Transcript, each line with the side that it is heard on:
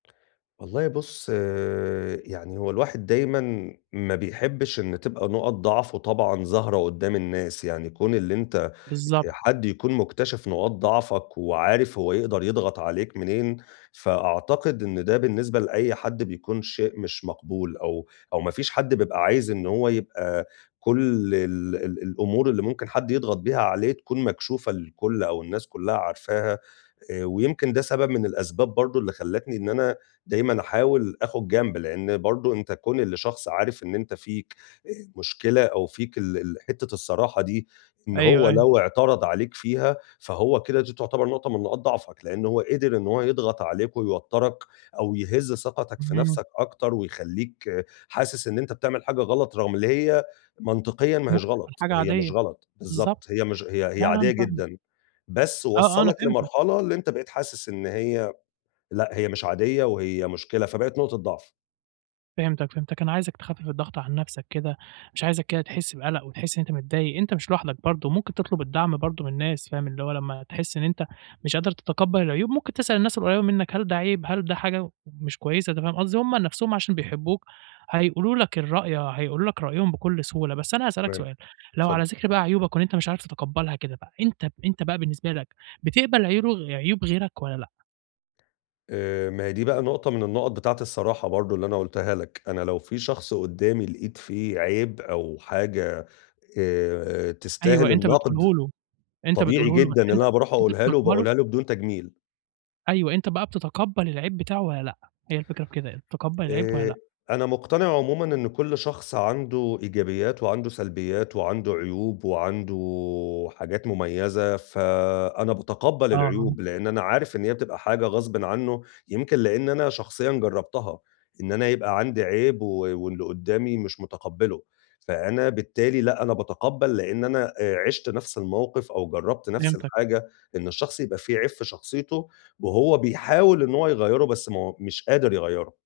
left: والله بُص، يعني هو الواحد دايمًا ما بيحبّش إن تبقى نُقَط ضعفه طبعًا ظاهرة قُدّام الناس. يعني كون اللي أنت
right: بالضبط.
left: آآ حد يكون مُكتشِف نقاط ضعفك وعارف هو يقدر يضغط عليك منين، فأعتقد إن ده بالنسبة لأي حد بيكون شيء مش مقبول أو أو ما فيش حد بيبقى عايز إن هو يبقى كل ال ال الأمور اللي ممكن حد يضغط بيها عليك تكون مكشوفة للكل أو الناس كُلّها عارفاها، آآ ويمكن ده سبب من الأسباب برضه اللي خلّتني إن أنا دايمًا أحاول آخُد جنب، لإن برضه أنت كون اللي شخص عارف إن أنت فيك، آآ مشكلة أو فيك ال ال حتّة الصراحة دي إن
right: أيوه،
left: هو
right: أيوه.
left: لو اعترض عليك فيها، فهو كده دي تعتبر نقطة من نقاط ضعفك، لإن هو قِدِر إن هو يضغط عليك ويوتّرك أو يهِز ثقتك في
right: إمم.
left: نَفسك أكتر ويخلّيك حاسِس إن أنت بتعمل حاجة غلط رغم اللي هي منطقيًا ما هيش
right: ممكن تكون
left: غلط،
right: حاجة
left: هي مش
right: عادية.
left: غلط،
right: بالضبط.
left: بالضبط. هي مش هي هي
right: لأ، لأ،
left: عادية
right: أنا فاهمك.
left: جدًا، بس
right: آه، آه، أنا
left: وصّلك
right: فهمتك.
left: لمرحلة اللي أنت بقيت حاسِس إن هي لأ، هي مش عادية وهي مشكلة، فبقت نقطة ضعف.
right: فهمتك، فهمتك. أنا عايزك تخفِّف الضغط عن نَفسك كده، مش عايزك كده تحِس بَقلَق وتحِس إن أنت متضايق، أنت مش لوحدك برضه، ممكن تطلُب الدعم برضه من الناس، فاهم؟ اللي هو لمّا تحِس إن أنت مش قادر تتقبَّل العيوب، ممكن تسأل الناس القريّبة منّك هل ده عيب؟ هل ده حاجة مش كويسة، أنت فاهم قصدي؟ هم نَفسهم عشان بيحبّوك، هيقولوا لك الرأي، هيقولو لك رأيهم بكل سهولة، بس أنا هاسألك
left: تمام.
right: سؤال، لو
left: اتفضّل.
right: على ذِكر بقى عيوبك وإن أنت مش عارف تتقبَّلها كده بقى، أنت أنت بقى بالنسبة لك بتقبل عيورغ عيوب غيرك والّا لأ؟
left: آآ، ما هي دي بقى نقطة من النُقَط بتاعة الصراحة برضه اللي أنا قُلتها لك. أنا لو في شخص قُدّامي لقيت فيه عيب أو حاجة آآ
right: أيوه.
left: تستاهل
right: أنت
left: الَنقْد،
right: بتقوله له أنت
left: طبيعي
right: بتقوله له، بس
left: جدًا إن
right: أنت
left: أنا
right: بت
left: باروح
right: أنت
left: أقولها له
right: بتقبله؟
left: وباقولها له بدون تجميل.
right: أيوه، أنت بقى بتتقبَّل العيب بتاعه والّا لأ؟ هي الفكرة في كده، بتتقبَّل العيب والّا
left: آآ،
right: لأ؟
left: أنا مُقتنع عمومًا إن كل شخص عنده إيجابيّات وعنده سلبيّات وعنده عيوب وعنده حاجات مميزة، فأنا باتقبَّل
right: آه، آه.
left: العيوب، لإن أنا عارف إن هي بتبقى حاجة غصبٍ عنّه، يمكن لإن أنا شخصيًا جرّبتها، إن أنا يبقى عندي عيب و واللي قُدّامي مش مُتقبّله، فأنا بالتالي لأ أنا باتقبَّل لإن أنا، آآ عِشت نفس الموقف أو جرّبت نفس
right: فهمتك.
left: الحاجة إن الشخص يبقى في عيب في شخصيته وهو بيحاول إن هو يغيّره، بس ما هو مش قادر يغيّره.